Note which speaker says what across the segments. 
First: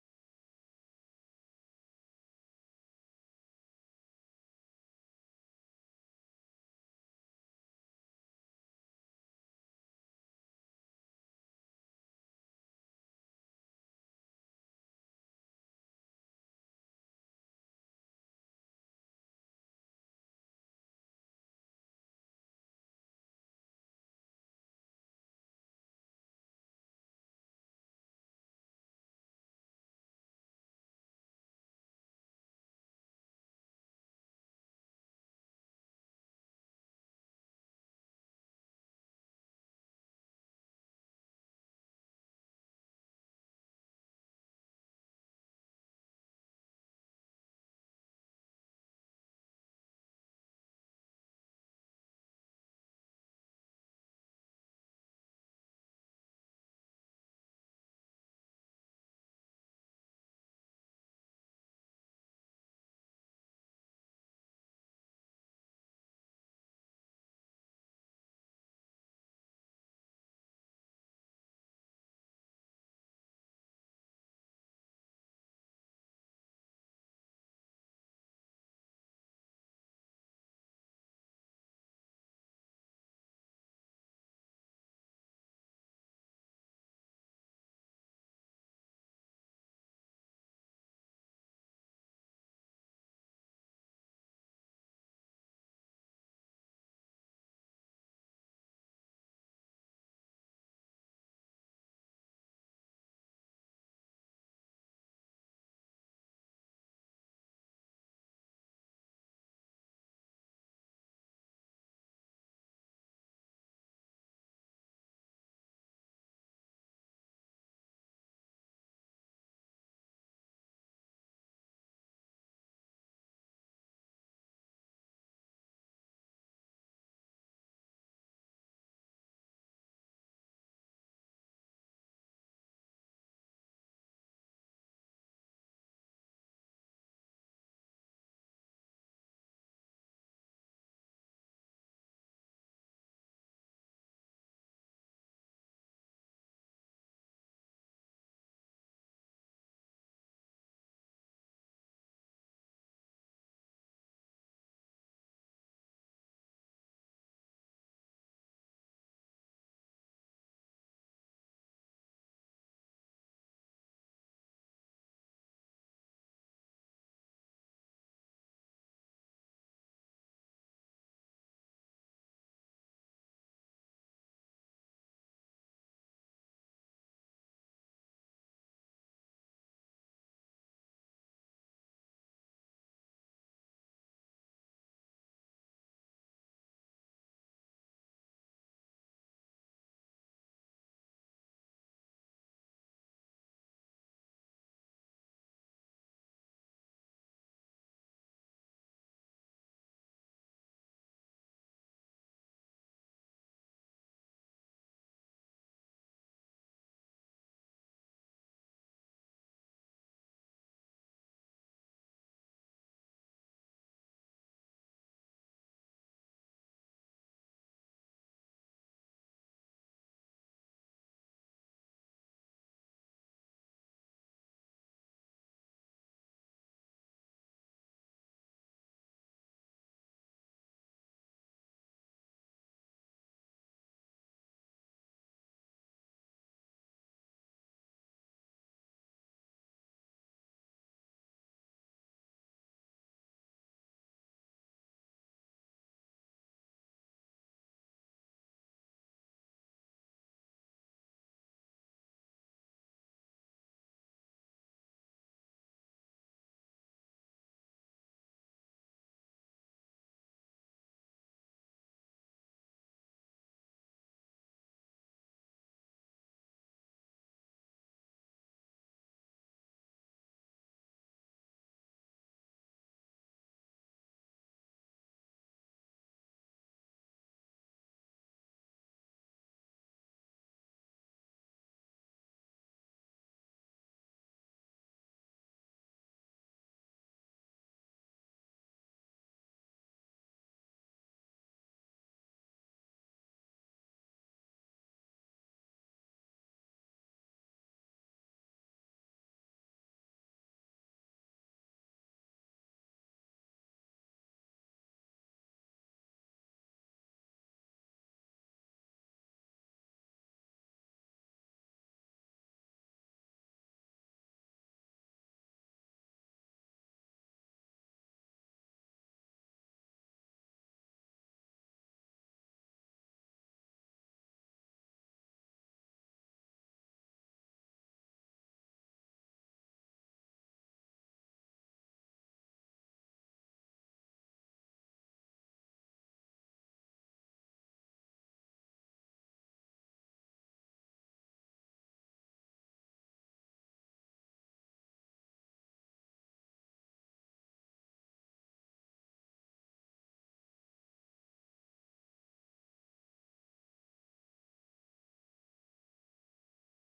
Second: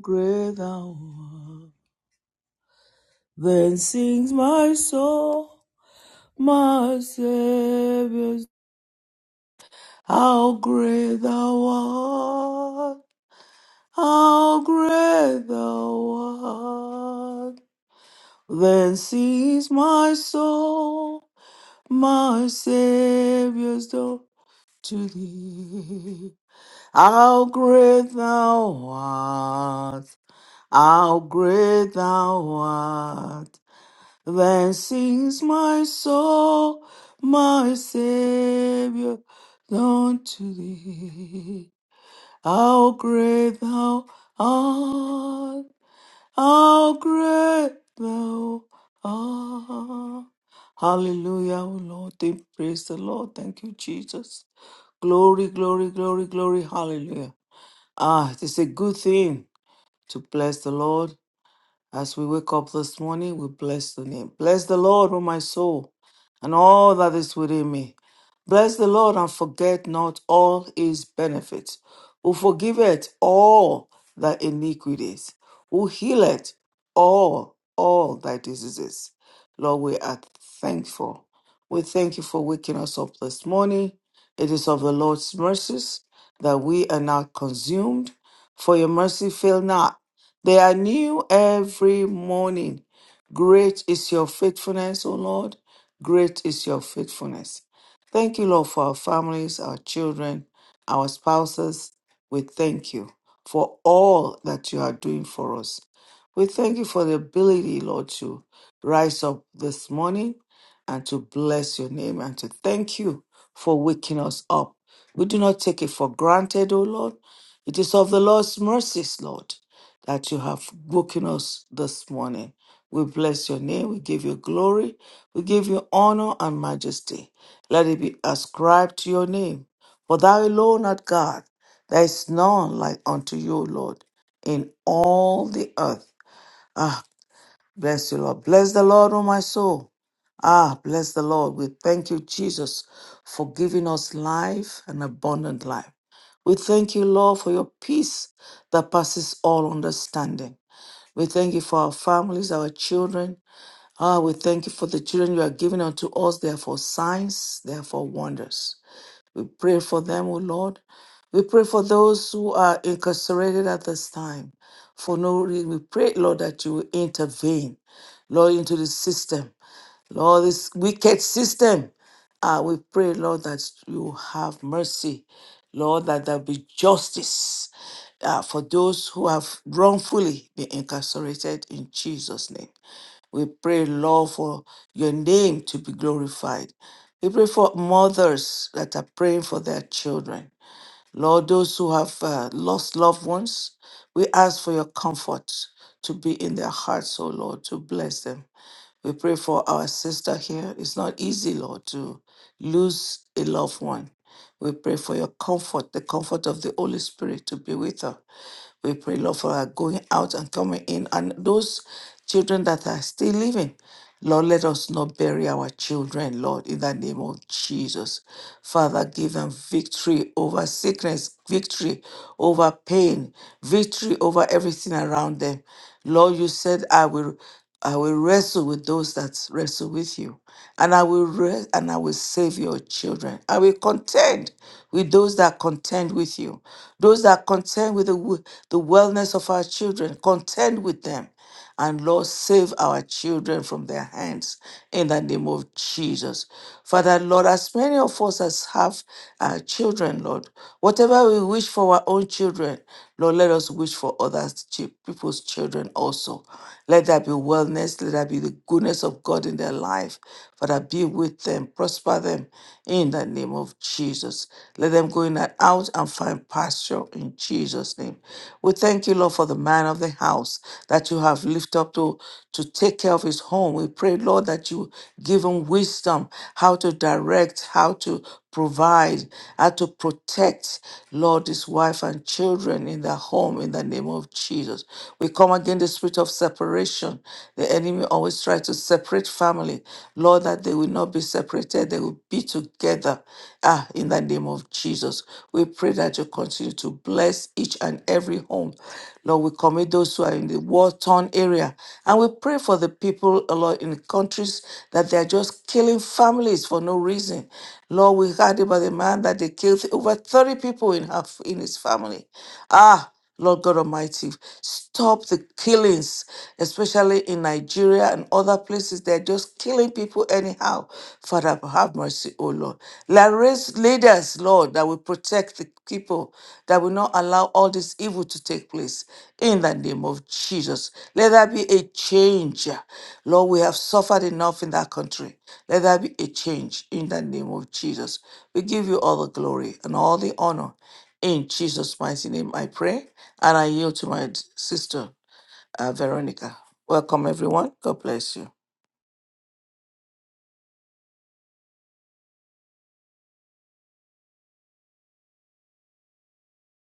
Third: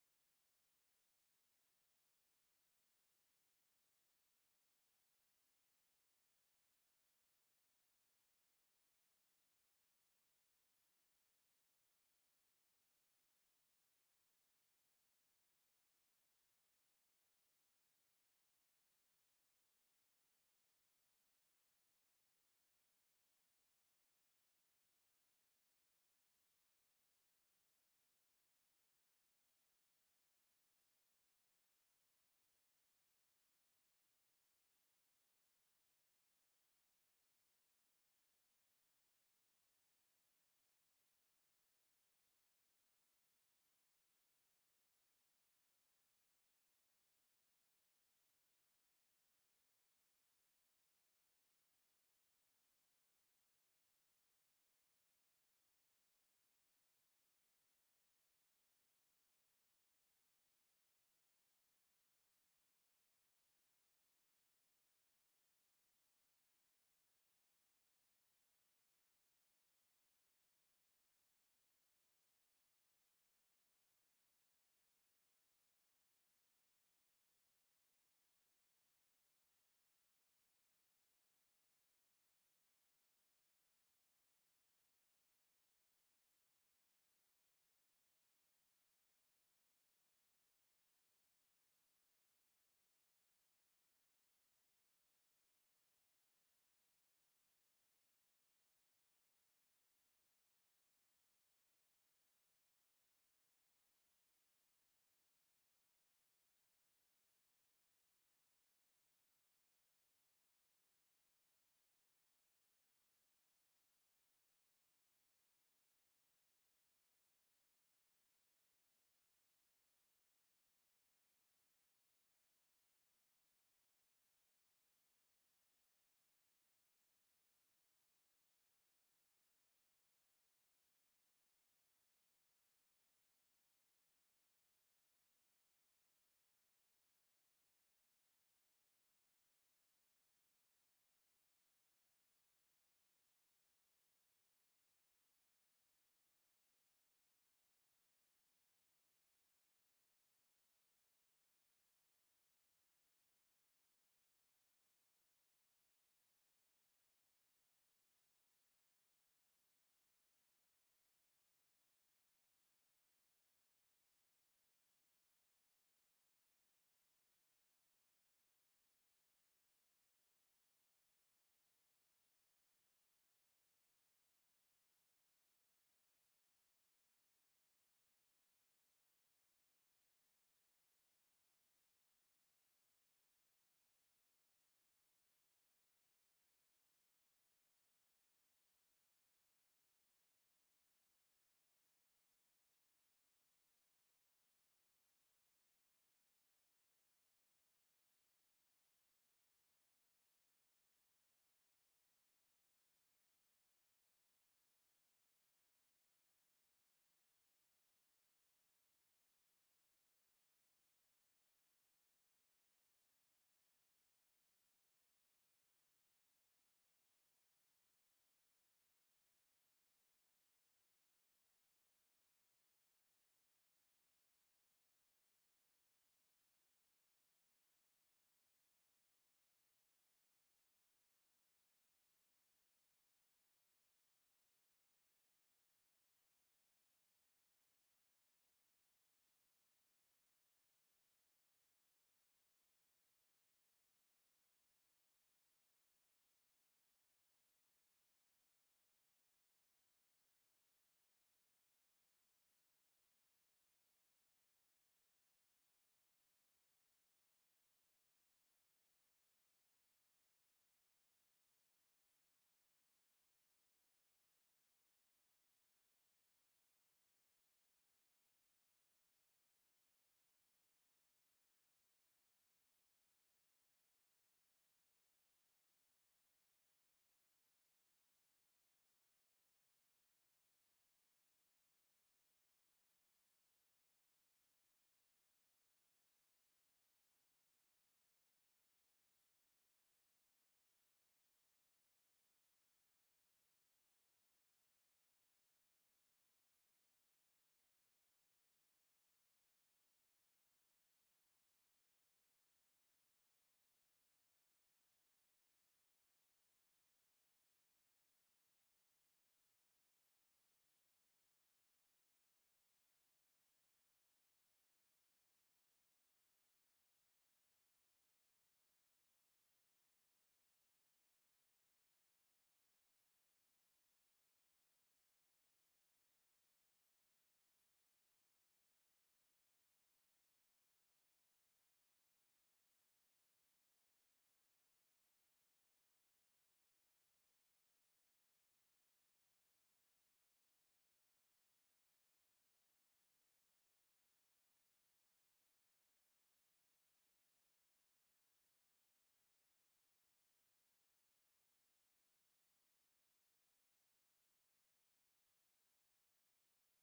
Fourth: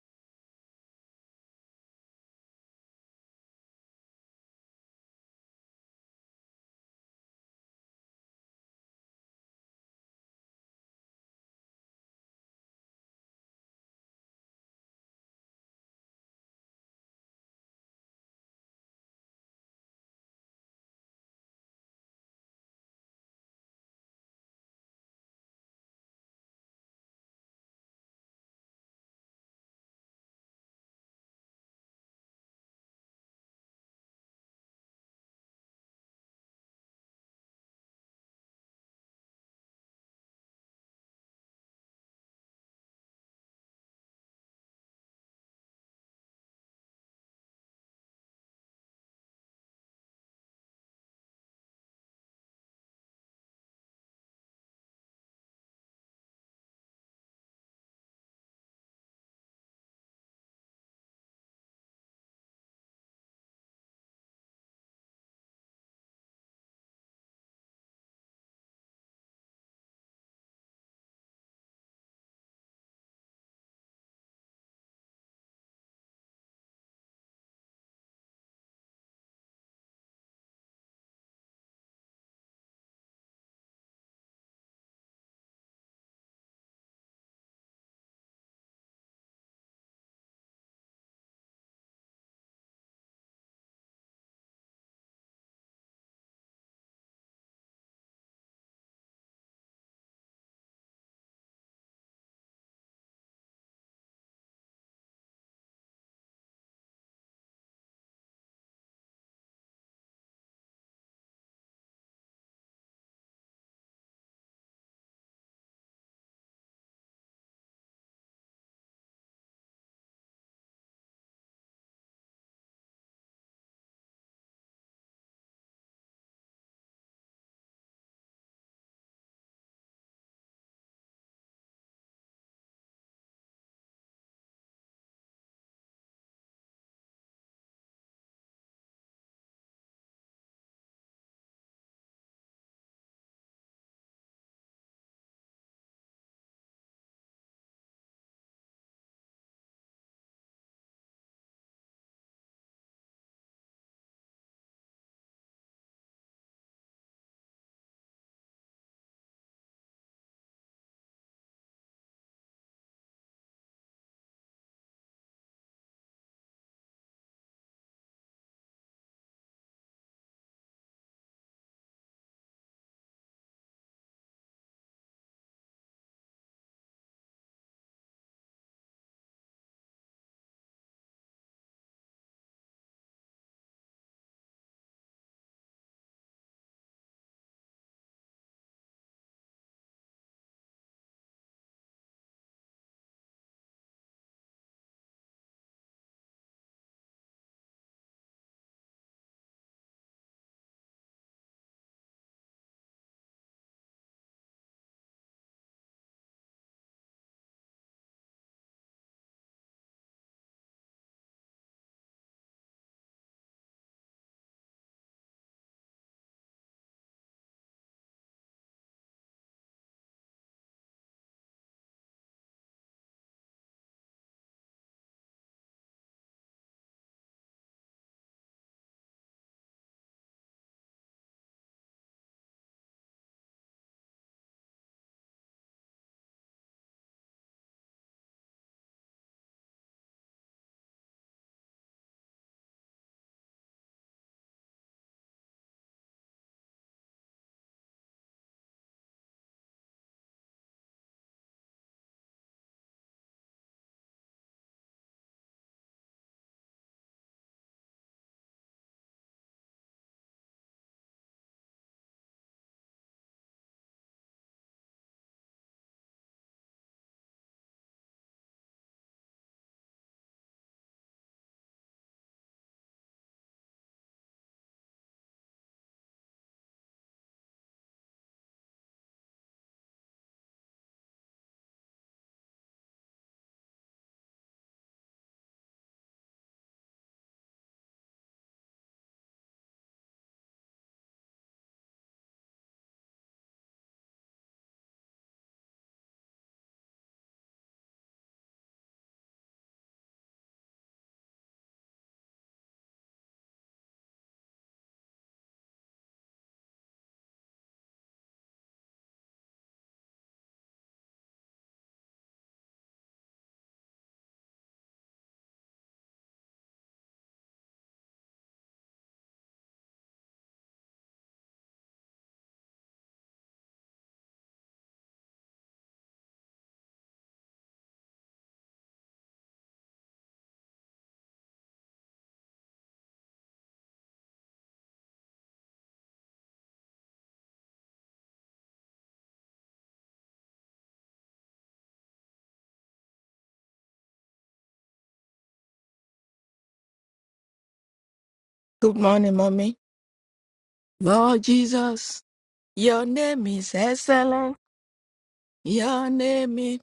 Speaker 1: great thou art. Then sings my soul, my Savior, how great thou art, how great thou art. Then sings my soul, my Savior's door to thee. How great thou art, how great thou art. Then sings my soul, my Savior, unto thee. How great thou art! How great thou art! Hallelujah, O Lord. Thank, praise the Lord. Thank you, Jesus. Glory, glory, glory, glory. Hallelujah. Ah, it's a good thing to bless the Lord as we wake up this morning, we bless the name. Bless the Lord, O my soul, and all that is within me. Bless the Lord and forget not all his benefits, who forgiveth all thy iniquities, who healeth all, all thy diseases. Lord, we are thankful. We thank you for waking us up this morning. It is of the Lord's mercies that we are not consumed, for your mercy fail not. They are new every morning. Great is your faithfulness, O Lord. Great is your faithfulness. Thank you, Lord, for our families, our children, our spouses. We thank you for all that you are doing for us. We thank you for the ability, Lord, to rise up this morning and to bless your name and to thank you for waking us up. We do not take it for granted, O Lord. It is of the Lord's mercies, Lord that you have woken us this morning. We bless your name. We give you glory. We give you honor and majesty. Let it be ascribed to your name. For thou alone art God. There is none like unto you, Lord, in all the earth. Ah, bless you, Lord. Bless the Lord, O my soul. Ah, bless the Lord. We thank you, Jesus, for giving us life and abundant life. We thank you, Lord, for your peace that passes all understanding. We thank you for our families, our children. Ah, we thank you for the children you are giving unto us. They are for signs, they are for wonders. We pray for them, O Lord. We pray for those who are incarcerated at this time. For no reason, we pray, Lord, that you will intervene, Lord, into the system. Lord, this wicked system, uh, we pray, Lord, that you have mercy. Lord, that there be justice uh, for those who have wrongfully been incarcerated in Jesus' name. We pray, Lord, for your name to be glorified. We pray for mothers that are praying for their children. Lord, those who have uh, lost loved ones, we ask for your comfort to be in their hearts, oh Lord, to bless them. We pray for our sister here. It's not easy, Lord, to lose a loved one. We pray for your comfort, the comfort of the Holy Spirit to be with her. We pray, Lord, for her going out and coming in. And those children that are still living, Lord, let us not bury our children, Lord, in the name of Jesus. Father, give them victory over sickness, victory over pain, victory over everything around them. Lord, you said, I will. I will wrestle with those that wrestle with you, and I will re- and I will save your children. I will contend with those that contend with you, those that contend with the w- the wellness of our children. Contend with them, and Lord, save our children from their hands in the name of Jesus. Father, Lord, as many of us as have uh, children, Lord, whatever we wish for our own children. Lord, let us wish for others, chi- people's children also. Let there be wellness, let there be the goodness of God in their life. Father, be with them, prosper them in the name of Jesus. Let them go in and out and find pasture in Jesus' name. We thank you, Lord, for the man of the house that you have lifted up to, to take care of his home. We pray, Lord, that you give him wisdom, how to direct, how to provide, how to protect, Lord, his wife and children in their home in the name of Jesus. We come against the spirit of separation. The enemy always tries to separate family. Lord, that they will not be separated, they will be together. Ah, in the name of Jesus. We pray that you continue to bless each and every home. Lord, we commit those who are in the war torn area. And we pray for the people, uh, Lord, in the countries that they are just killing families for no reason. Lord, we heard about the man that they killed over 30 people in, her, in his family. Ah, Lord God Almighty, stop the killings, especially in Nigeria and other places. They're just killing people anyhow. Father, have mercy, O Lord. Let raise leaders, Lord, that will protect the people, that will not allow all this evil to take place. In the name of Jesus, let there be a change. Lord, we have suffered enough in that country. Let there be a change in the name of Jesus. We give you all the glory and all the honor. In Jesus' mighty name, I pray. And I yield to my sister, uh, Veronica. Welcome, everyone. God bless you.
Speaker 2: Good morning, mommy. Lord Jesus, your name is excellent. Your name is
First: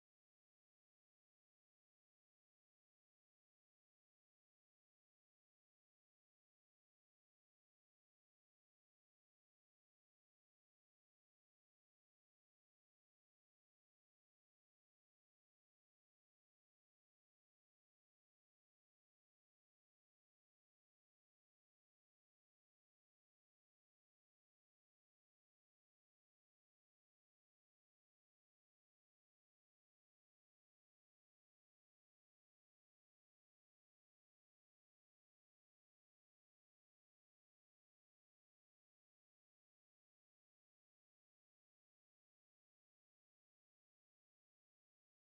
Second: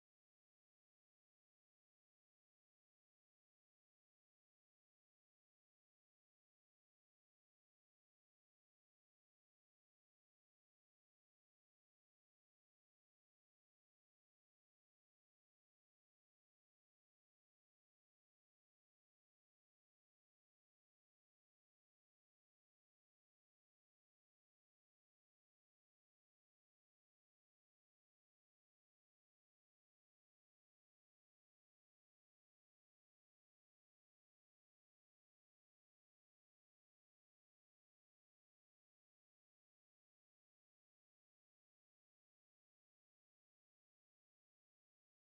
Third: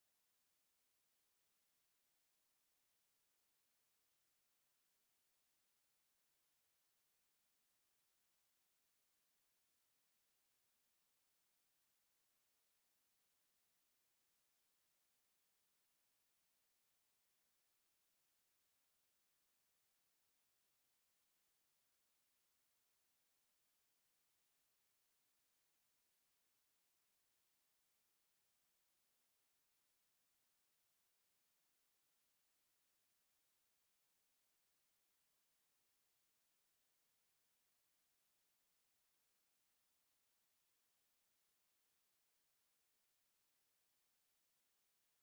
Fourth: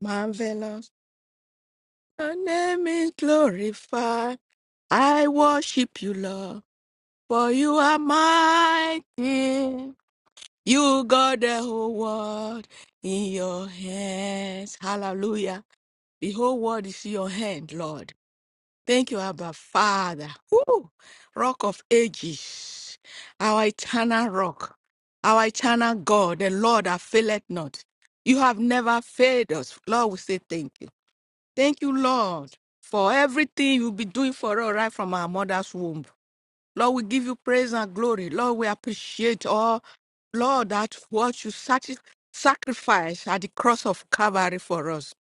Speaker 2: marvelous. Your name is glorified. I worship you, Lord, for you are mighty. You got the whole world in your hands. Hallelujah. The whole world is in your hand, Lord. Thank you, Abba Father. Woo! Rock of ages, our eternal rock, our eternal God, the Lord that faileth not. You have never failed us. Lord, we say thank you. Thank you, Lord, for everything you'll be doing for us right from our mother's womb. Lord, we give you praise and glory. Lord, we appreciate all, Lord, that what you sac- sacrificed at the cross of Calvary for us.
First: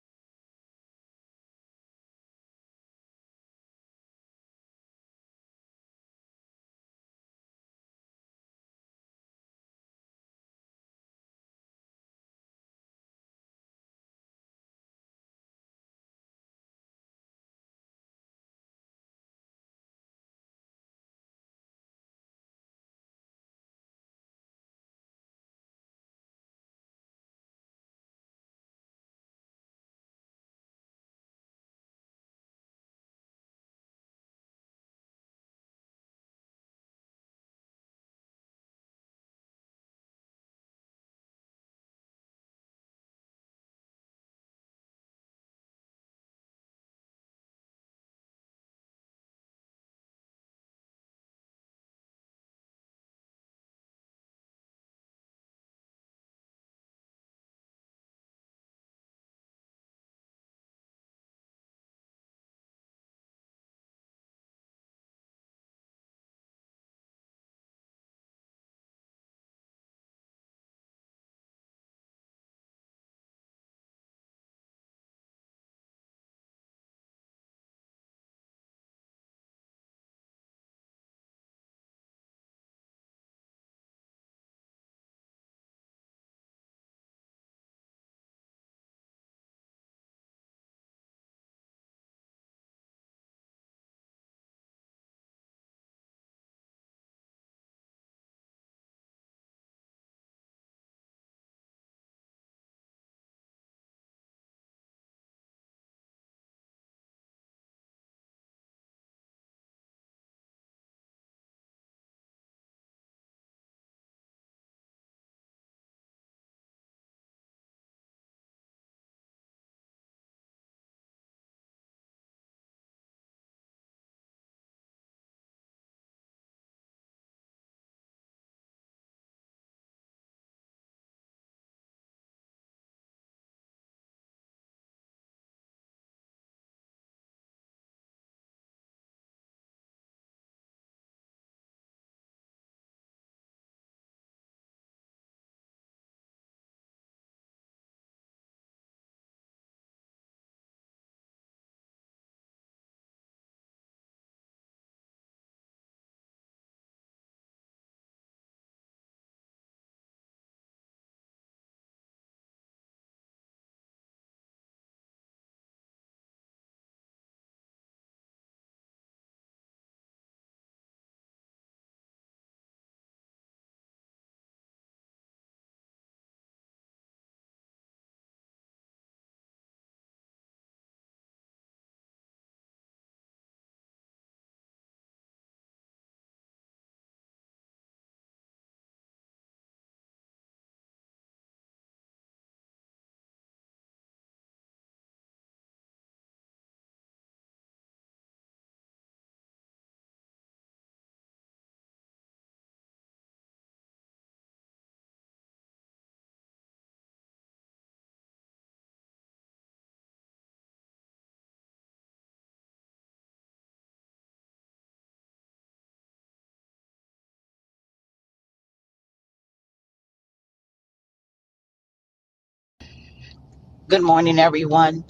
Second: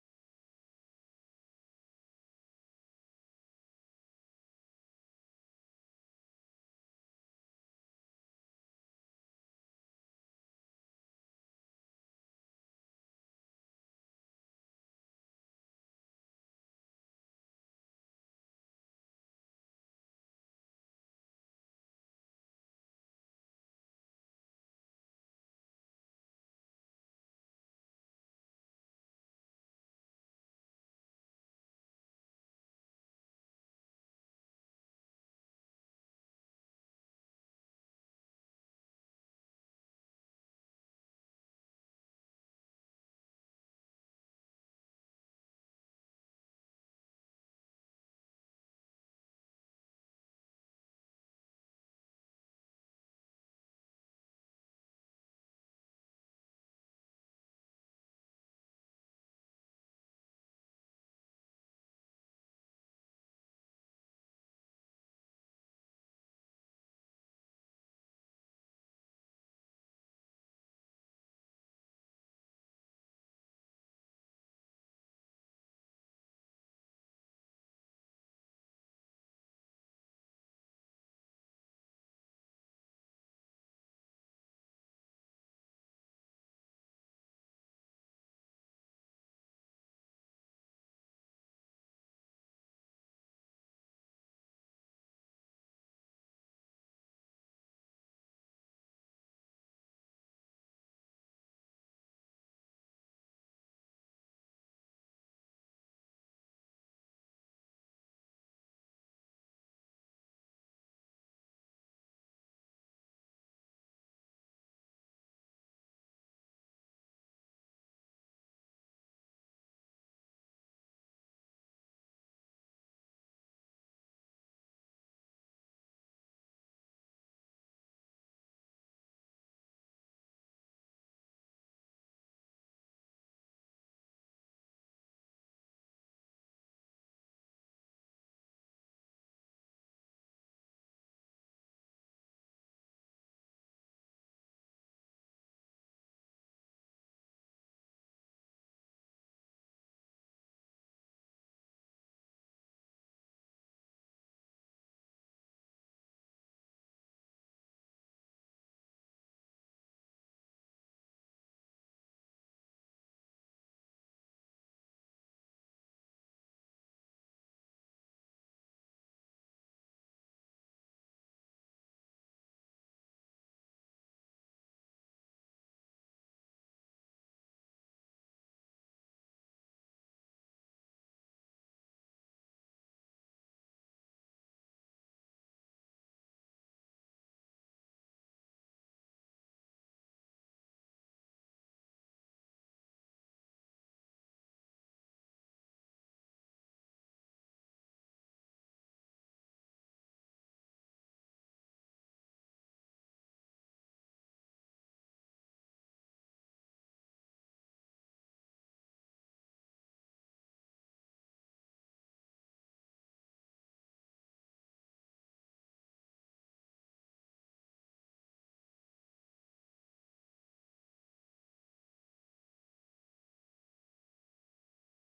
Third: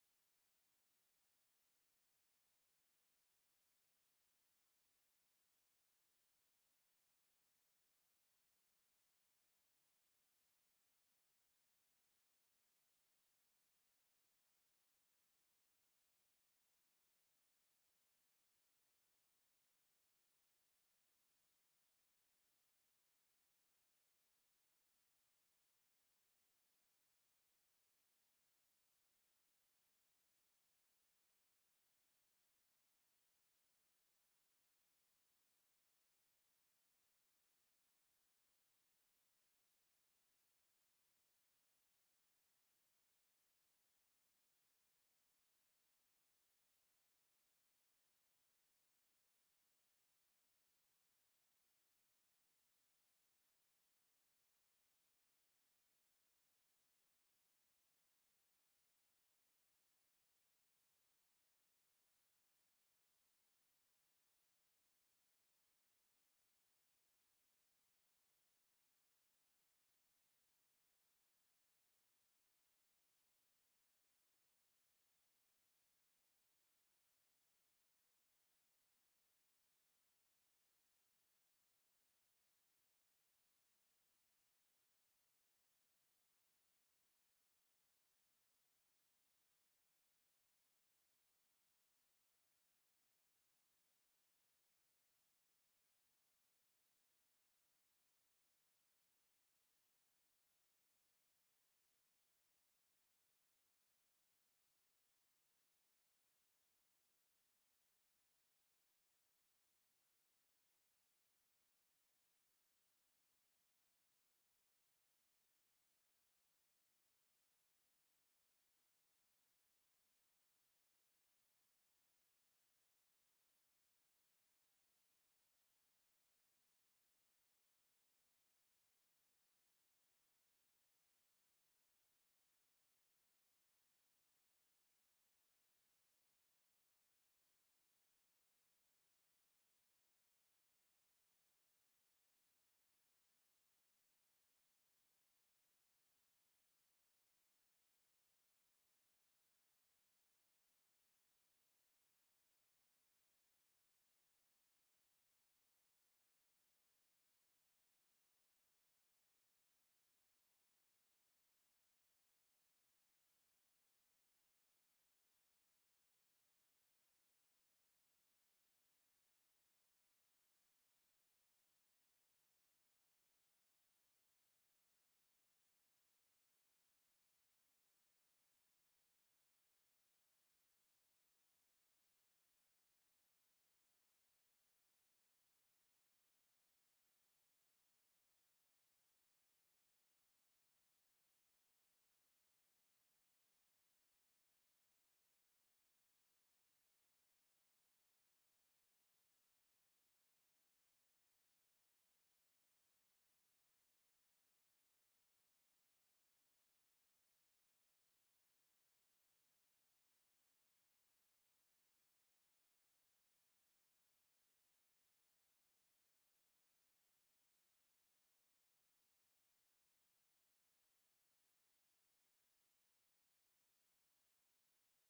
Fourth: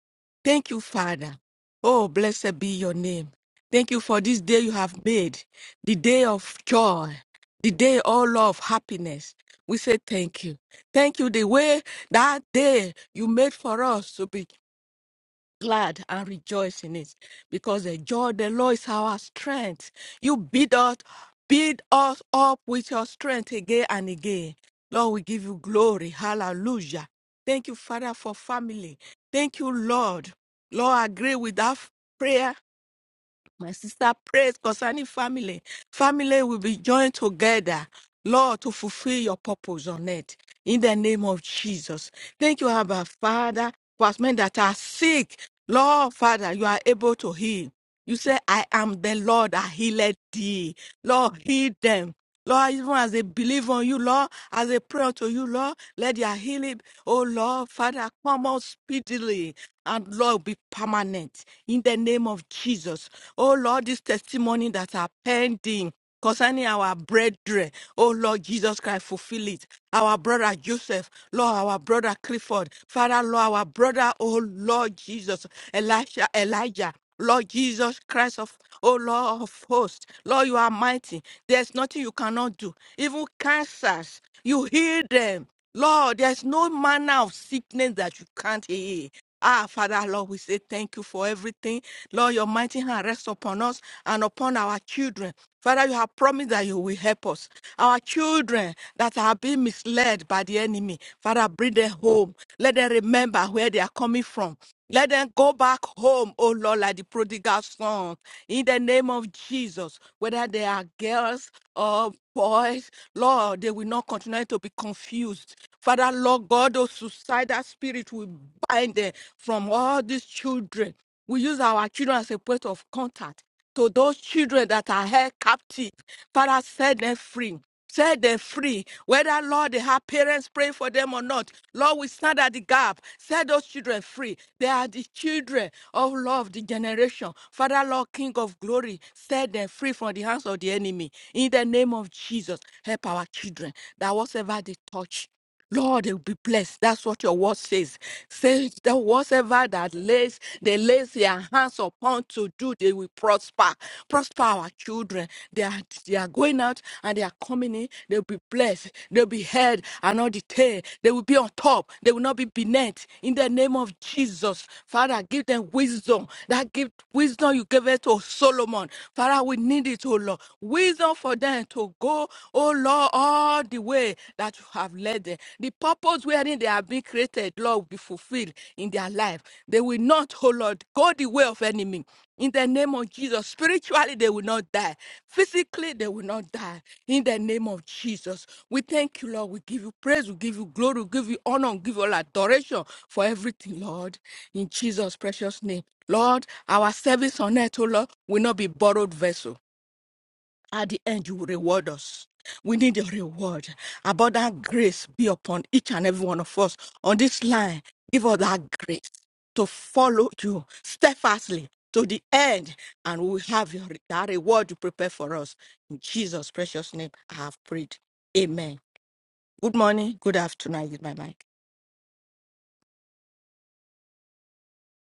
Speaker 2: Thank you, Father. Oh, blessed be your name. Thank you for this day you have made, the day of joy, the day, oh Lord, of happiness. We say thank you. Thank you the way that day you made for us to be glad and rejoice in it because the joy of the Lord is our strength. You build us, build us up with your strength again and again. Lord, we give you glory. Hallelujah. Thank you, Father, for family. Thank you, Lord. Lord, I agree with that prayer my sister prays concerning family. Family will be joined together, Lord, to fulfill your purpose on earth. In the name of Jesus. Thank you, Abba Father, for us men that are sick. Lord, Father, you are able to heal. You say, I am the Lord that healed thee. Lord, heal them. Lord, even as they believe on you, Lord, as they pray unto you, Lord, let their healing, oh Lord, Father, come out speedily and Lord be permanent in the name of Jesus. Oh Lord, this testimony that are pending. Concerning our brethren, oh Lord Jesus Christ, fulfill it. Our brother Joseph, Lord, our brother Clifford, Father, Lord, our brother, oh Lord Jesus, Elisha, Elijah. Lord Jesus Christ of oh Lord of hosts, Lord, you are mighty. There's nothing you cannot do. Even cancers, you heal them. Lord, there's no manner of sickness that you can't heal. Ah, Father, Lord, we say thank you for everything. Lord, your mighty hand rests upon us and upon our children. Father, you have promised that you will help us. Our children that are being misled by the enemy, Father, bring them home. Let them remember where they are coming from. Let them go back home, oh Lord, like the prodigal son. In the name of Jesus, whether they are girls or. Boys, Lord, they will not continue to be confused. Father, Lord God, those suicidal spirit will bind them from all these children. We use our children as a point of contact to those children that are held captive. Father, set them free. Set them free. Whether, Lord, they have parents praying for them or not, Lord, we stand at the gap. Set those children free. They are the children of love, the generation. Father, Lord, King of glory, set them free from the hands of the enemy. In the name of Jesus, help our children that whatever they touch. Lord, you'll be blessed. That's what your word says. Says that whatever that lays, they lays their hands upon to do, they will prosper. Prosper our children. They are, they are going out and they are coming in. They'll be blessed. They'll be head and not the tail. They will be on top. They will not be beneath. In the name of Jesus, Father, give them wisdom. That gift, wisdom you gave it to Solomon. Father, we need it, oh Lord. Wisdom for them to go. Oh Lord, all the way that you have led them, the purpose wherein they have been created, Lord, will be fulfilled in their life. They will not, oh Lord, go the way of enemy. In the name of Jesus, spiritually they will not die. Physically they will not die. In the name of Jesus, we thank you, Lord. We give you praise, we give you glory, we give you honor, we give you all adoration for everything, Lord. In Jesus' precious name, Lord, our service on earth, oh Lord, will not be borrowed vessel. At the end, you will reward us. We need a reward. Abundant grace be upon each and every one of us on this line. Give us that grace to follow you steadfastly to the end, and we will have your, that reward you prepare for us. In Jesus' precious name, I have prayed. Amen. Good morning. Good afternoon. Is my mic.
Speaker 3: Good morning, everyone.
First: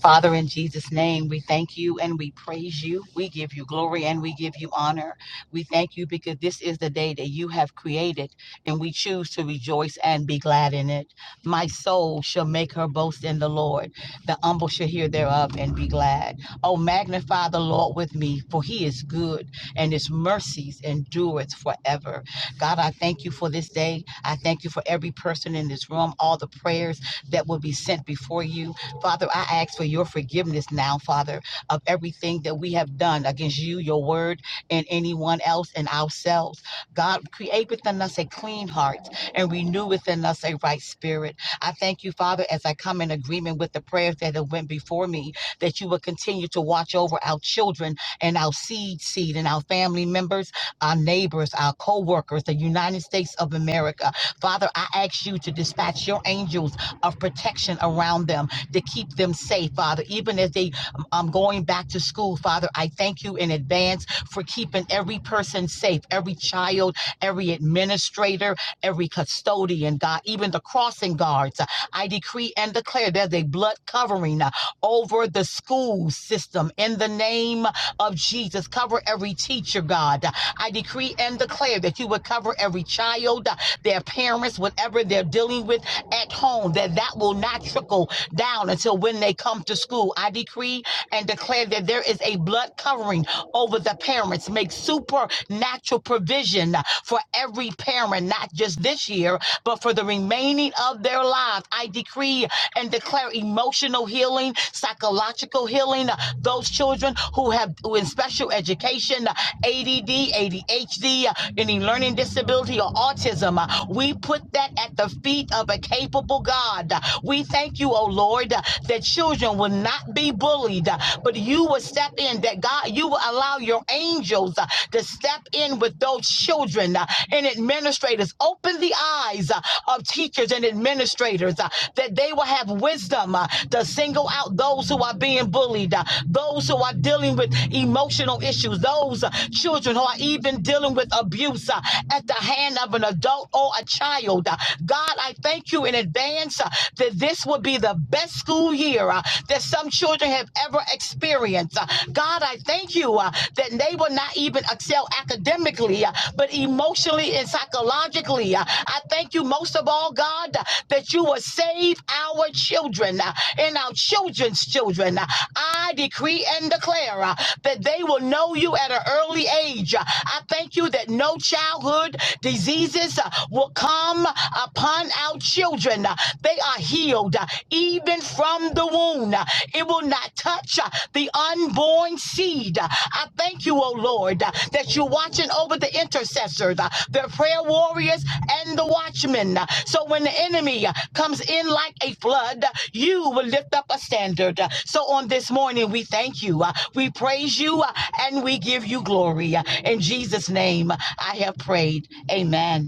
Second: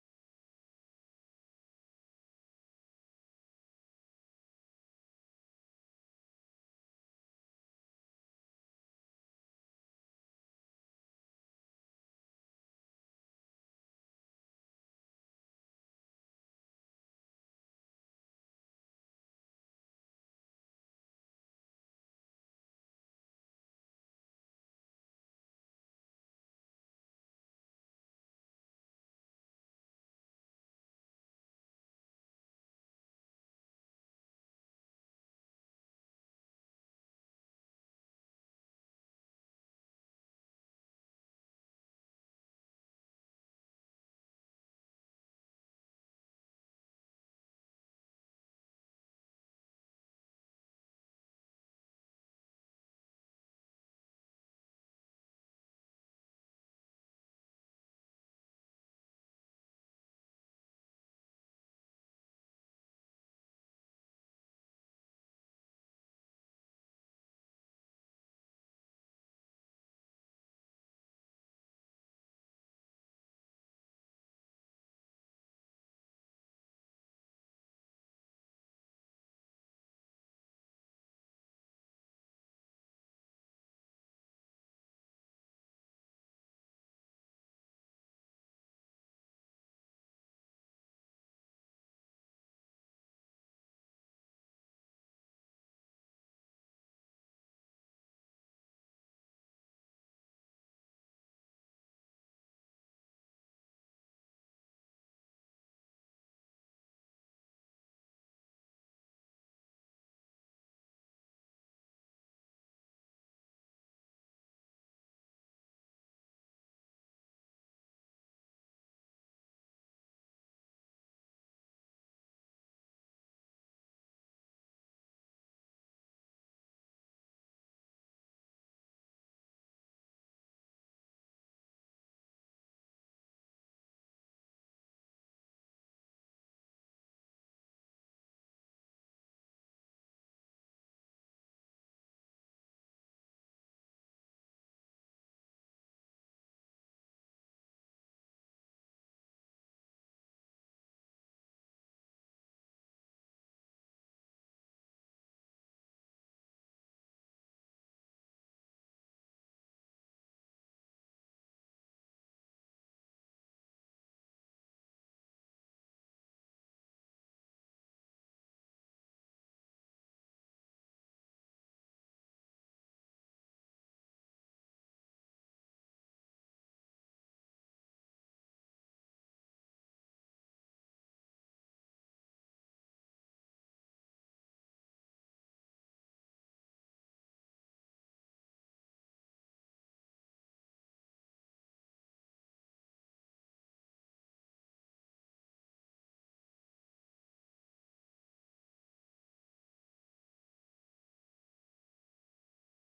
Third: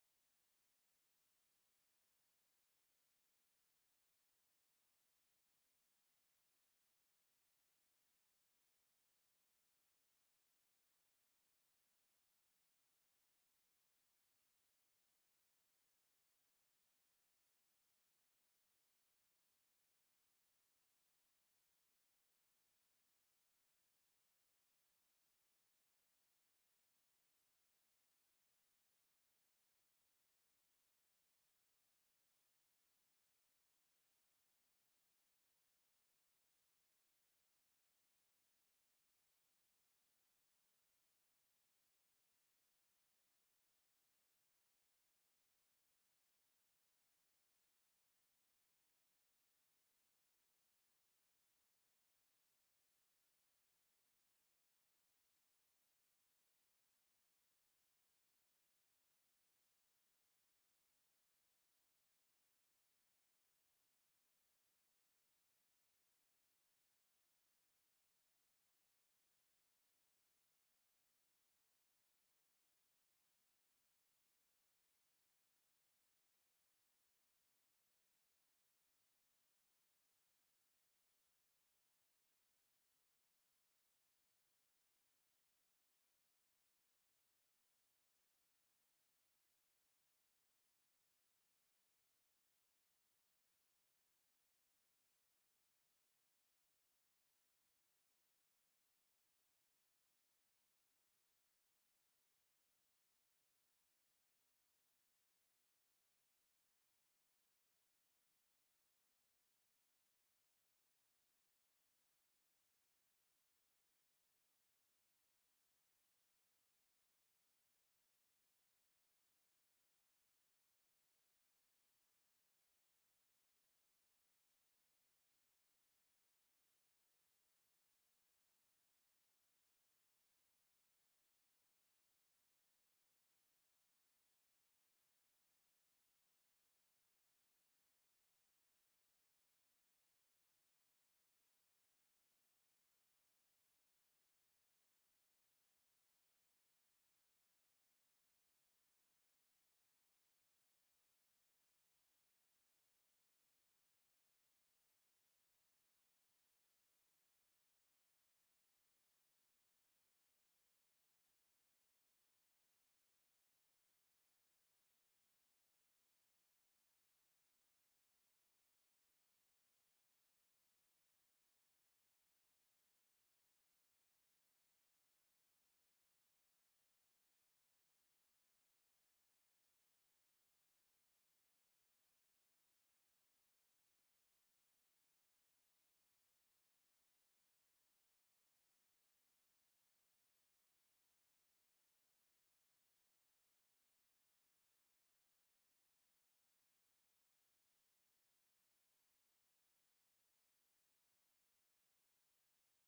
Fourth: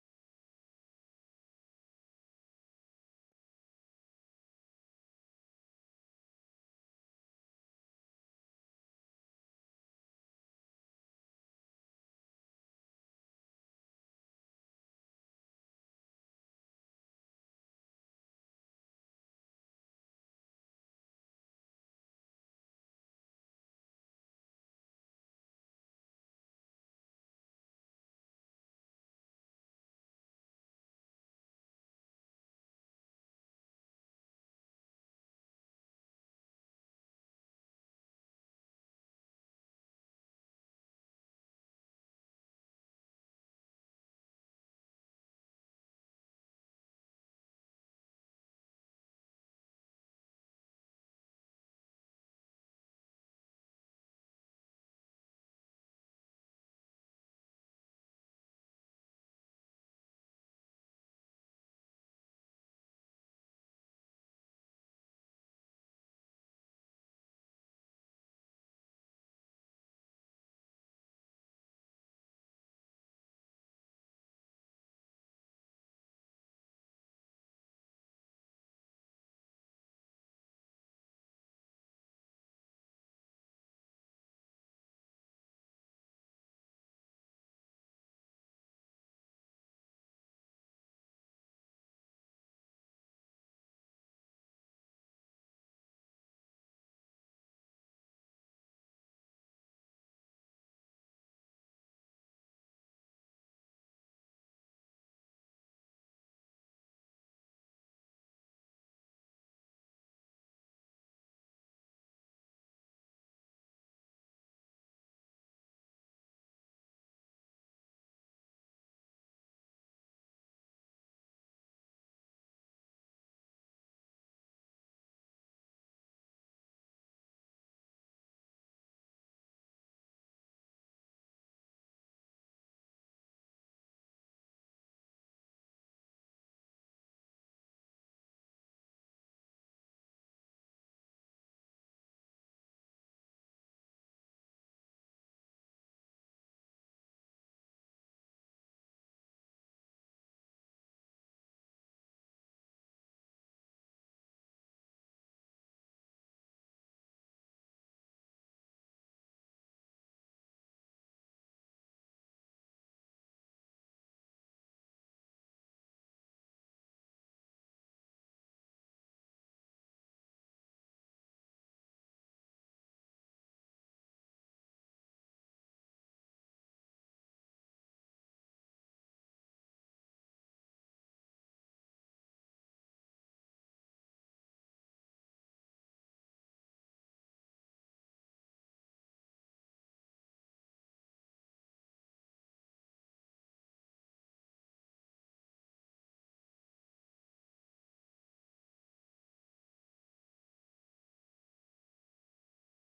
Speaker 3: Father, in Jesus' name, we thank you and we praise you. We give you glory and we give you honor. We thank you because this is the day that you have created, and we choose to rejoice and be glad in it. My soul shall make her boast in the Lord. The humble shall hear thereof and be glad. Oh, magnify the Lord with me, for he is good, and his mercies endureth forever. God, I thank you for this day. I thank you for every person in this room, all the prayers that will be sent before you. Father, I ask for your forgiveness now, Father, of everything that we have done against you, your word, and anyone else and ourselves. God, create within us a clean heart and renew within us a right spirit. I thank you, Father, as I come in agreement with the prayers that have went before me, that you will continue to watch over our children and our seed seed and our family members, our neighbors, our co-workers, the United States of America. Father, I ask you to dispatch your angels of protection around them to keep them safe, Father, even as they um, going back to school, Father. I thank you in advance for keeping every person safe, every child, every administrator, every custodian, God, even the crossing guards. I decree and declare there's a blood covering uh, over the school system in the name of Jesus. Cover every teacher, God. I decree and declare that you would cover every child, their parents, whatever they're dealing with at home, that that will not trickle down until when they come to school. I decree and declare that there is a blood covering over the parents. Make supernatural provision for every parent, not just this year, but for the remaining of their lives. I decree and declare and declare emotional healing, psychological healing. uh, Those children who have who in special education, uh, ADD, ADHD, uh, any learning disability or autism, uh, we put that at the feet of a capable God. Uh, We thank you, oh Lord, uh, that children will not be bullied, uh, but you will step in, that God, you will allow your angels uh, to step in with those children uh, and administer administrators. Open the eyes uh, of teachers and administrators uh, that they will have wisdom uh, to single out those who are being bullied, uh, those who are dealing with emotional issues, those uh, children who are even dealing with abuse uh, at the hand of an adult or a child. Uh, God, I thank you in advance uh, that this will be the best school year uh, that some children have ever experienced. Uh, God, I thank you thank you uh, that they will not even excel academically, uh, but emotionally and psychologically. uh, I thank you most of all, God, uh, that you will save our children uh, and our children's children. Uh, I decree and declare uh, that they will know you at an early age. Uh, I thank you that no childhood diseases uh, will come upon our children. Uh, They are healed uh, even even from the womb. Uh, It will not touch uh, the unborn seed. Uh, I thank you, O Lord, uh, that you're watching over the intercessors, uh, the prayer warriors, and the watchmen. Uh, So when the enemy uh, comes in like a flood, uh, you will lift up a standard. Uh, So on this morning, we thank you. Uh, We praise you uh, and we give you glory. Uh, In Jesus' name, I have prayed. Amen.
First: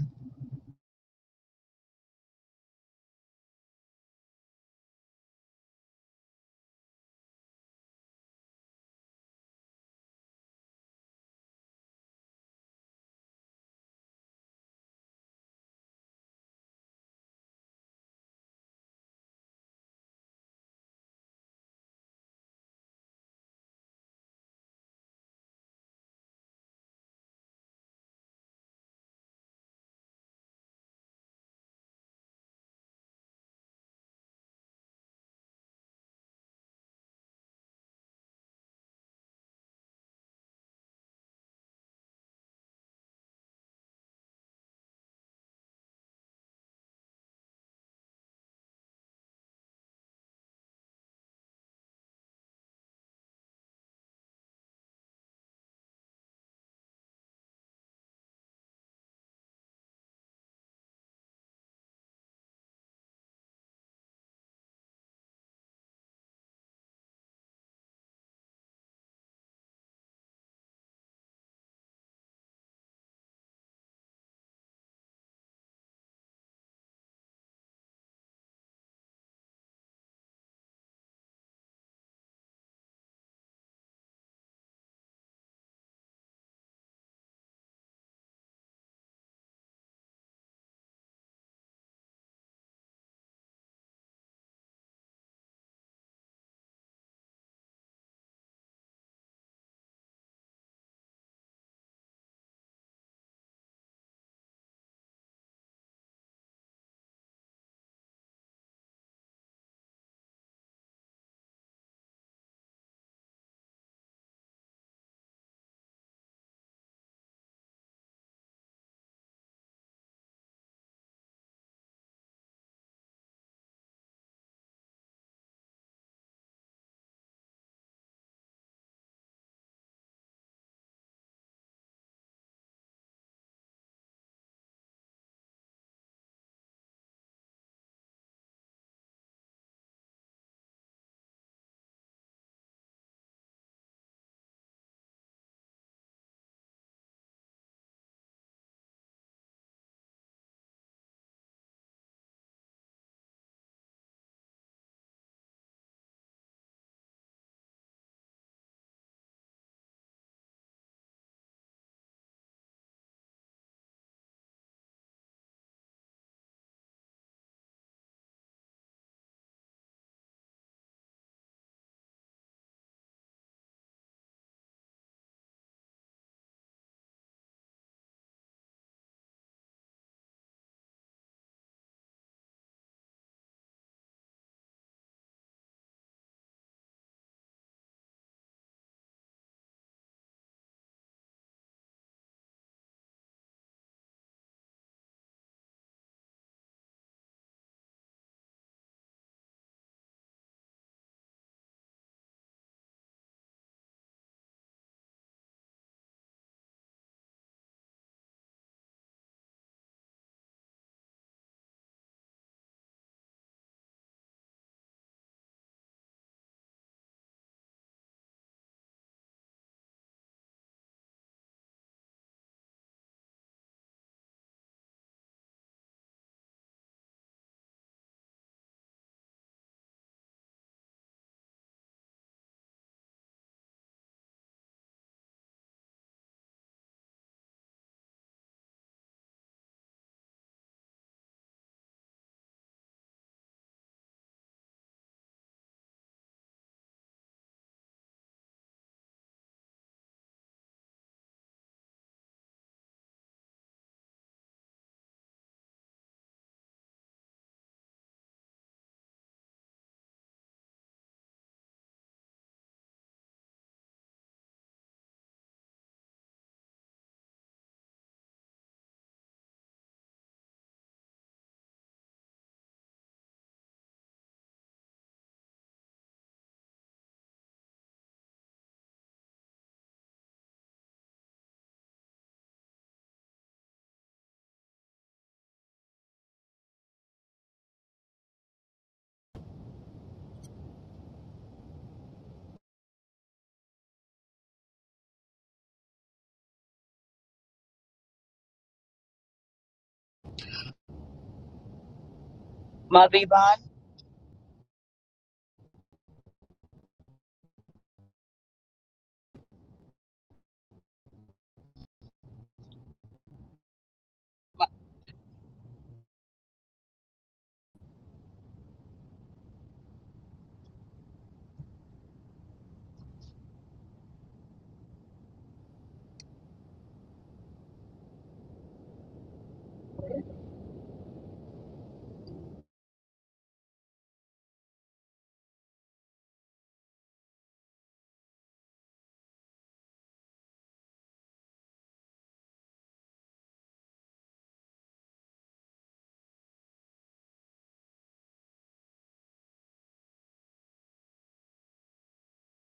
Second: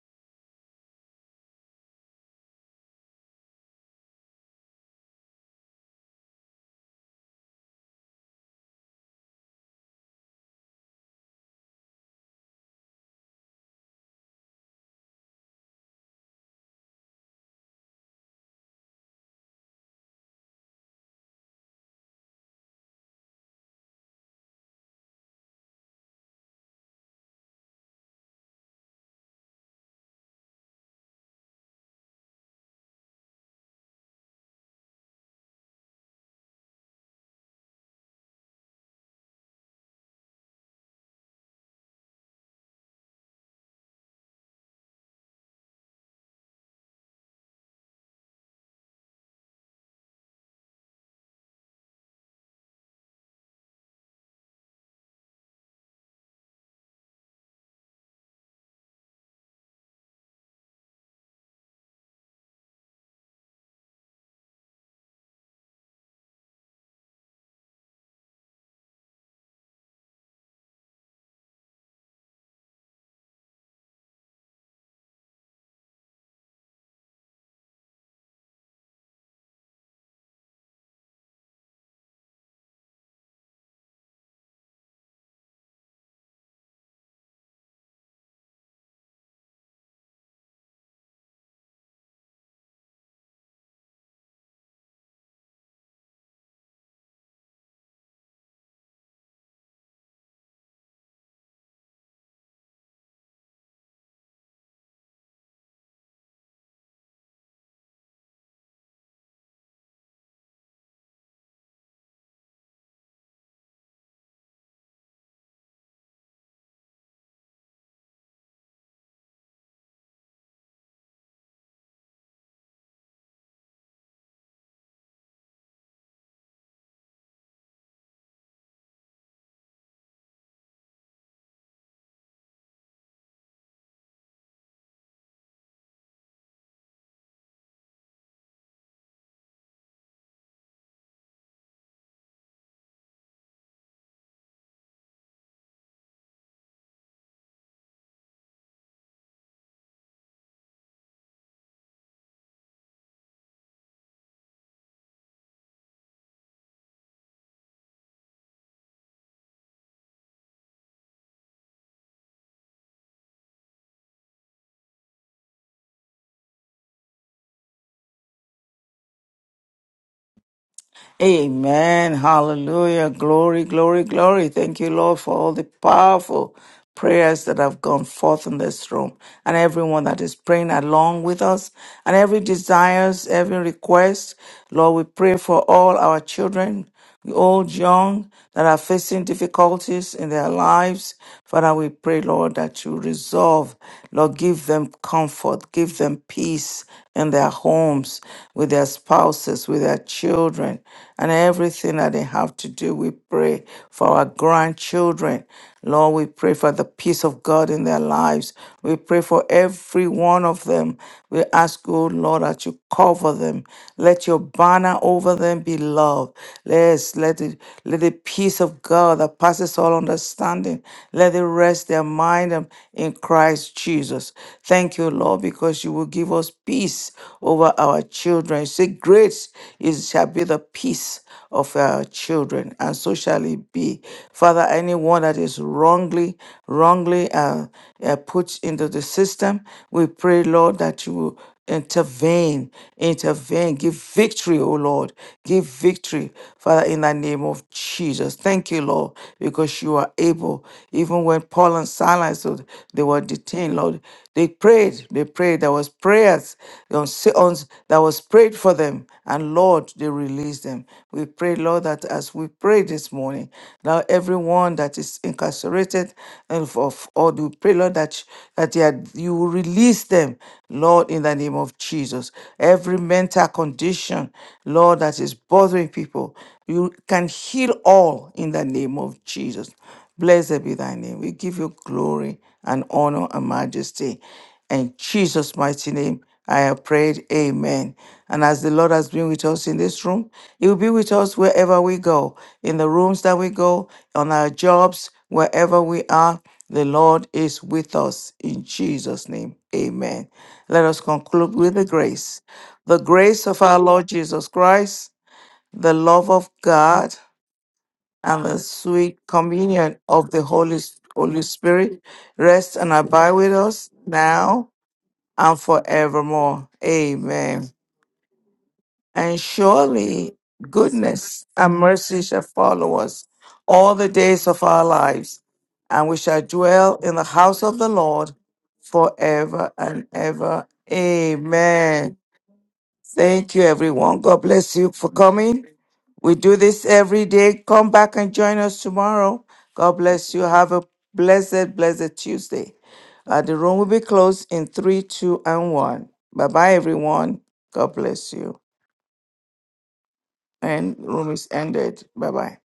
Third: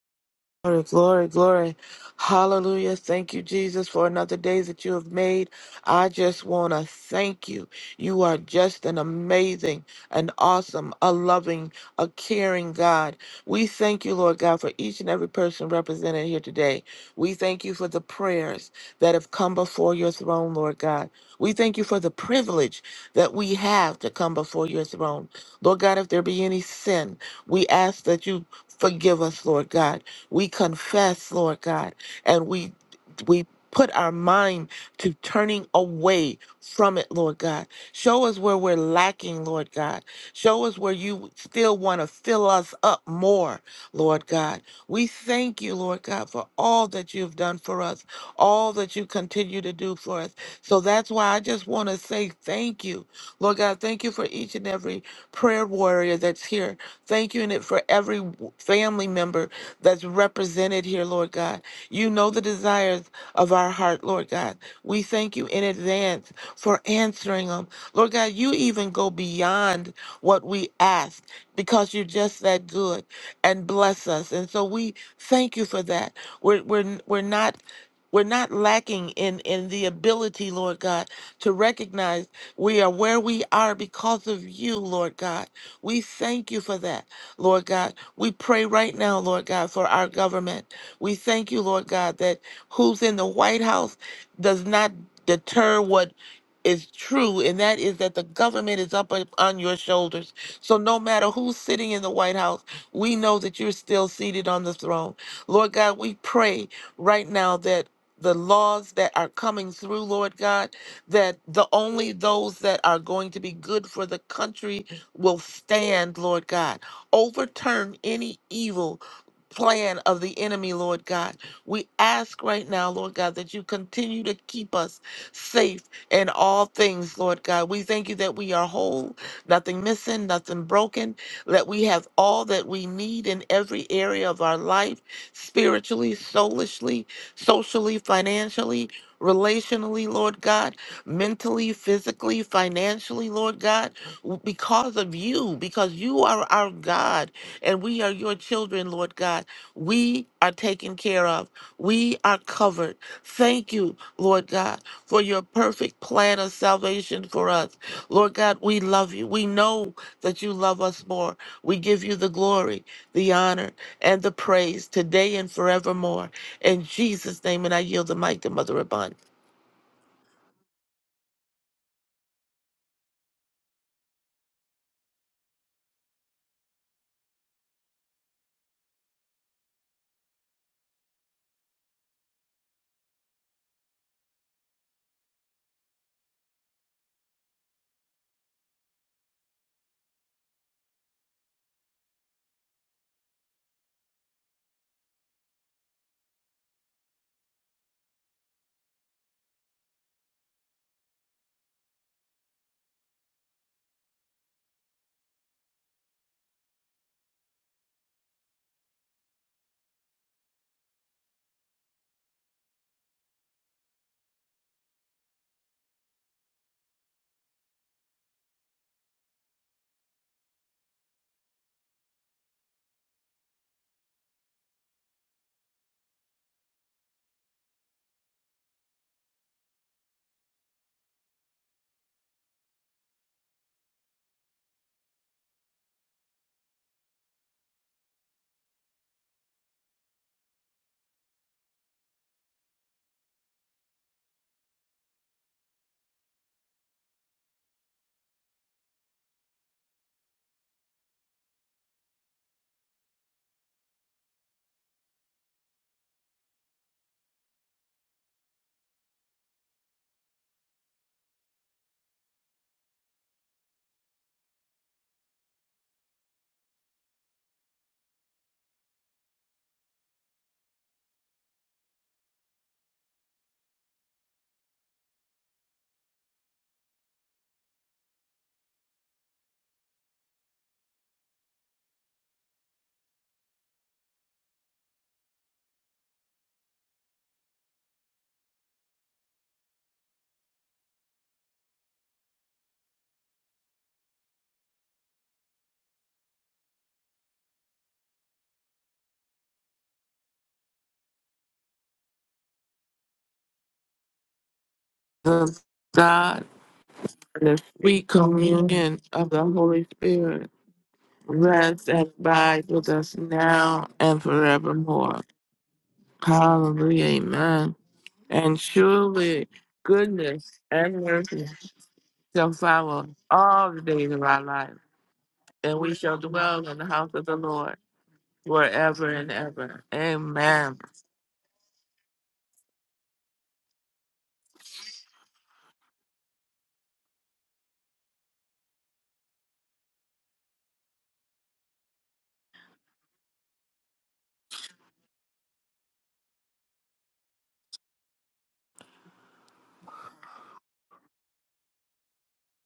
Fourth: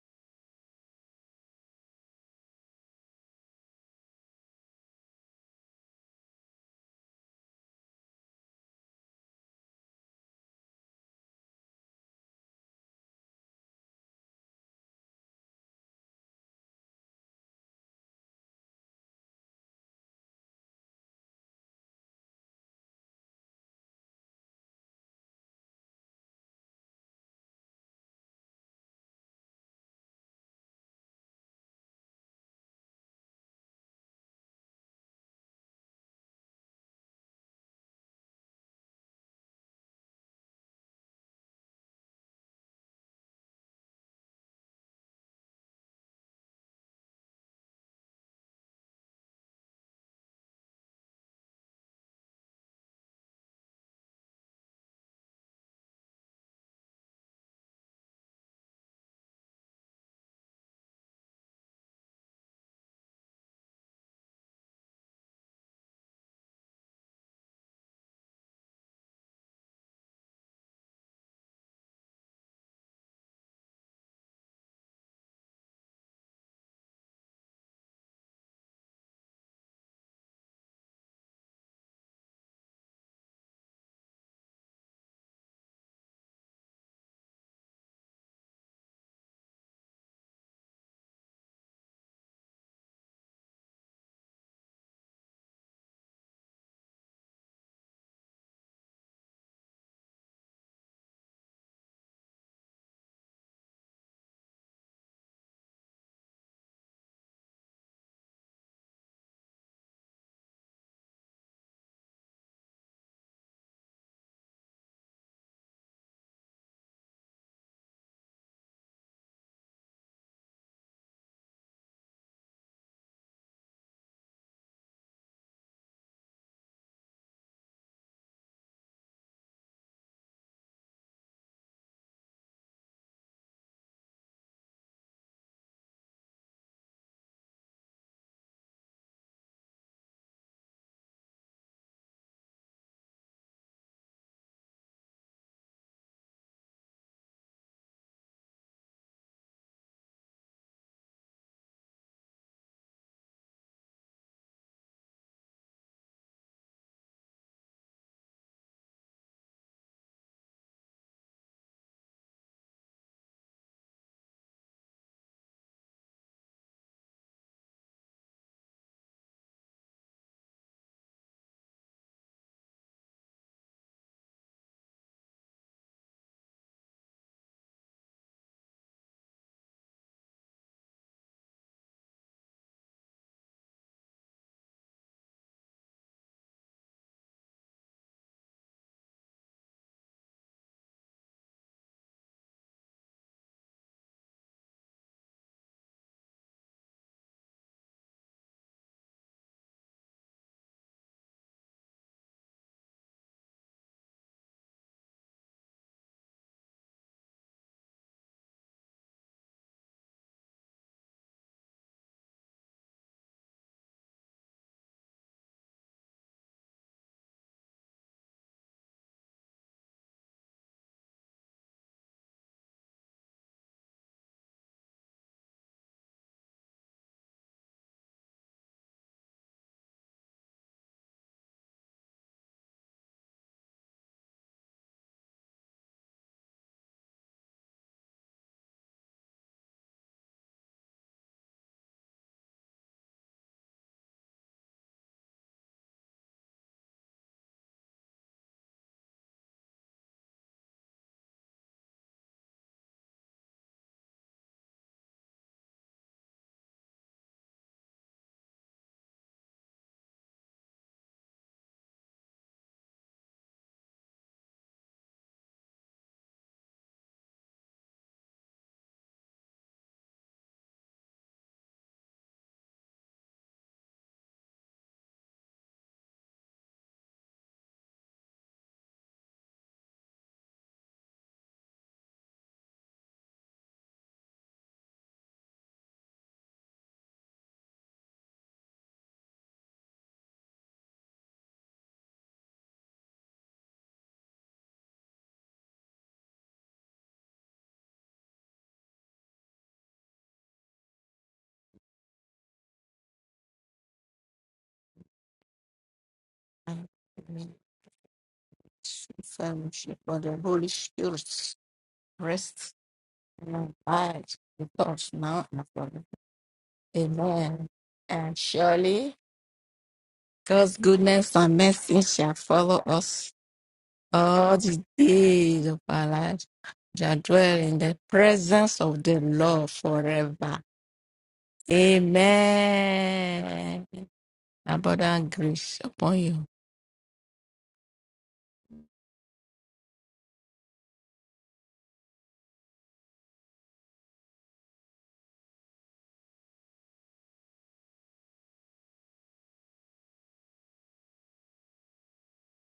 Speaker 4: Glory, glory, glory. Hallelujah. Thank you, Jesus, for another day that you have made. I just want to thank you. You are just an amazing, an awesome, a loving, a caring God. We thank you, Lord God, for each and every person represented here today. We thank you for the prayers that have come before your throne, Lord God. We thank you for the privilege that we have to come before your throne. Lord God, if there be any sin, we ask that you forgive us, Lord God. We confess, Lord God, and we we put our mind to turning away from it, Lord God. Show us where we're lacking, Lord God. Show us where you still want to fill us up more, Lord God. We thank you, Lord God, for all that you've done for us, all that you continue to do for us. So that's why I just want to say thank you, Lord God. Thank you for each and every prayer warrior that's here. Thank you in it for every w- family member that's represented here, Lord God. You know the desires of our heart, Lord God. We thank you in advance for answering them. Lord God, you even go beyond what we ask because you're just that good and bless us. And so we thank you for that. We're, we're, we're not we're not lacking in in the ability lord god to recognize we are where we are because of you lord god we thank you for that Lord God. We pray right now, Lord God, for our government. We thank you, Lord God, that who's in the White House does not deter what is true, and that is that the government is up on your shoulders. So no matter who's sitting in the White House, we know that you're still seated on the throne. Lord God, we pray right now that the laws that are coming through, Lord God, that the only those that are going to be good for the country will stand, Lord God. Overturn any evil plan of the enemy, Lord God. We ask right now, Lord God, that you continue to keep us safe in all things, Lord God. We thank you that we are whole, nothing missing, nothing broken, that we have all that we need in every area of our life, spiritually, soulishly, socially, financially, relationally, Lord God, mentally, physically, financially, Lord God because of you, because you are our God and we are your children, Lord God. We are taken care of. We are covered. Thank you, Lord God, for your perfect plan of salvation for us. Lord God, we love you. We know that you love us more. We give you the glory, the honor, and the praise today and forevermore. In Jesus' name, and I yield the mic to Mother Abund.
Speaker 1: Amen. Hallelujah. Glory, glory, glory. Thank you, Lord, for all the powerful prayers that have gone forth in this room and everyone that is praying along with us and every desires, every request. Lord, we pray for all our children. We old, young, that are facing difficulties in their lives. Father, we pray, Lord, that you resolve. Lord, give them comfort, give them peace in their homes, with their spouses, with their children, and everything that they have to do. We pray for our grandchildren. Lord, we pray for the peace of God in their lives. We pray for every one of them. We ask, oh Lord, that you cover them. Let your banner over them be love. Let's let it let the peace of God that passes all understanding let it rest their mind um, in Christ Jesus. Thank you, Lord, because you will give us peace over our children. You say, Great is shall be the peace of our children, and so shall it be. Father, anyone that is wrongly, wrongly uh, uh, put into the system, we pray, Lord, that you will Intervene, intervene, give victory, oh Lord. Give victory, Father, in the name of Jesus. Thank you, Lord, because you are able. Even when Paul and Silas, oh, they were detained, Lord, they prayed. They prayed. There was prayers on, si, on, that was prayed for them. And Lord, they released them. We pray, Lord, that as we pray, pray this morning. Now, everyone that is incarcerated and for for all the pray, Lord, that, that you, had- you will release them, Lord, in the name of Jesus. Every mental condition, Lord, that is bothering people, you can heal all in the name of Jesus. Blessed be thy name. We give you glory and honor and majesty. In Jesus' mighty name, I have prayed. Amen. And as the Lord has been with us in this room, He will be with us wherever we go, in the rooms that we go, on our jobs, wherever we are. The Lord is with us in Jesus' name. Amen. Let us conclude with the grace. The
Speaker 3: Mother
Speaker 1: grace
Speaker 3: Yvonne.
Speaker 1: of our Lord Jesus Christ,
Speaker 4: The
Speaker 1: the love
Speaker 4: God,
Speaker 1: of
Speaker 2: And
Speaker 1: God,
Speaker 2: in
Speaker 4: the free
Speaker 1: and the
Speaker 4: communion
Speaker 1: sweet
Speaker 2: sweet
Speaker 4: of the Holy
Speaker 2: Fellowship
Speaker 1: communion
Speaker 2: of
Speaker 1: of
Speaker 2: the
Speaker 4: Spirit
Speaker 1: the
Speaker 2: Holy
Speaker 1: Holy, Holy
Speaker 2: Spirit,
Speaker 4: Rest and
Speaker 1: Spirit
Speaker 4: abide
Speaker 2: rest
Speaker 1: rest
Speaker 4: with
Speaker 1: and
Speaker 4: us
Speaker 1: abide with
Speaker 2: and
Speaker 4: now
Speaker 1: us
Speaker 4: and
Speaker 2: abide with
Speaker 1: now
Speaker 2: us
Speaker 4: forevermore.
Speaker 2: now
Speaker 1: and
Speaker 2: and forever.
Speaker 1: forevermore.
Speaker 4: Hallelujah.
Speaker 1: Amen
Speaker 2: Amen.
Speaker 4: Amen.
Speaker 2: And
Speaker 4: And
Speaker 2: surely
Speaker 1: and
Speaker 4: surely
Speaker 1: surely
Speaker 4: goodness
Speaker 2: God's
Speaker 4: and
Speaker 2: goodness
Speaker 1: goodness
Speaker 4: mercy
Speaker 2: and
Speaker 1: and
Speaker 2: mercy
Speaker 1: mercy
Speaker 2: shall
Speaker 1: shall
Speaker 4: shall
Speaker 2: follow
Speaker 1: follow
Speaker 4: follow us
Speaker 1: us
Speaker 2: us
Speaker 4: all the
Speaker 1: all the
Speaker 4: days of our
Speaker 1: days
Speaker 2: all
Speaker 1: of
Speaker 4: life,
Speaker 2: the
Speaker 1: our lives,
Speaker 2: days
Speaker 4: and
Speaker 2: of
Speaker 4: we
Speaker 2: our
Speaker 1: and
Speaker 4: shall
Speaker 1: we shall
Speaker 2: lives.
Speaker 4: dwell
Speaker 2: We
Speaker 4: in the
Speaker 1: dwell
Speaker 4: house
Speaker 1: in
Speaker 2: shall
Speaker 1: the
Speaker 4: of the
Speaker 2: dwell
Speaker 1: house
Speaker 4: Lord
Speaker 1: of
Speaker 2: in
Speaker 1: the
Speaker 2: the
Speaker 1: Lord
Speaker 2: presence of
Speaker 4: forever
Speaker 2: the
Speaker 4: and
Speaker 2: Lord
Speaker 1: forever
Speaker 4: ever.
Speaker 1: and
Speaker 2: forever.
Speaker 1: ever.
Speaker 4: Amen.
Speaker 1: Amen. Thank you,
Speaker 2: Amen.
Speaker 1: everyone. God bless you for
Speaker 2: Abundant
Speaker 1: coming.
Speaker 2: grace upon you.
Speaker 1: We do this every day. Come back and join us tomorrow. God bless you. Have a blessed, blessed Tuesday. Uh, the room will be closed in three, two, and one. Bye bye, everyone. God bless you. And room is ended. Bye bye.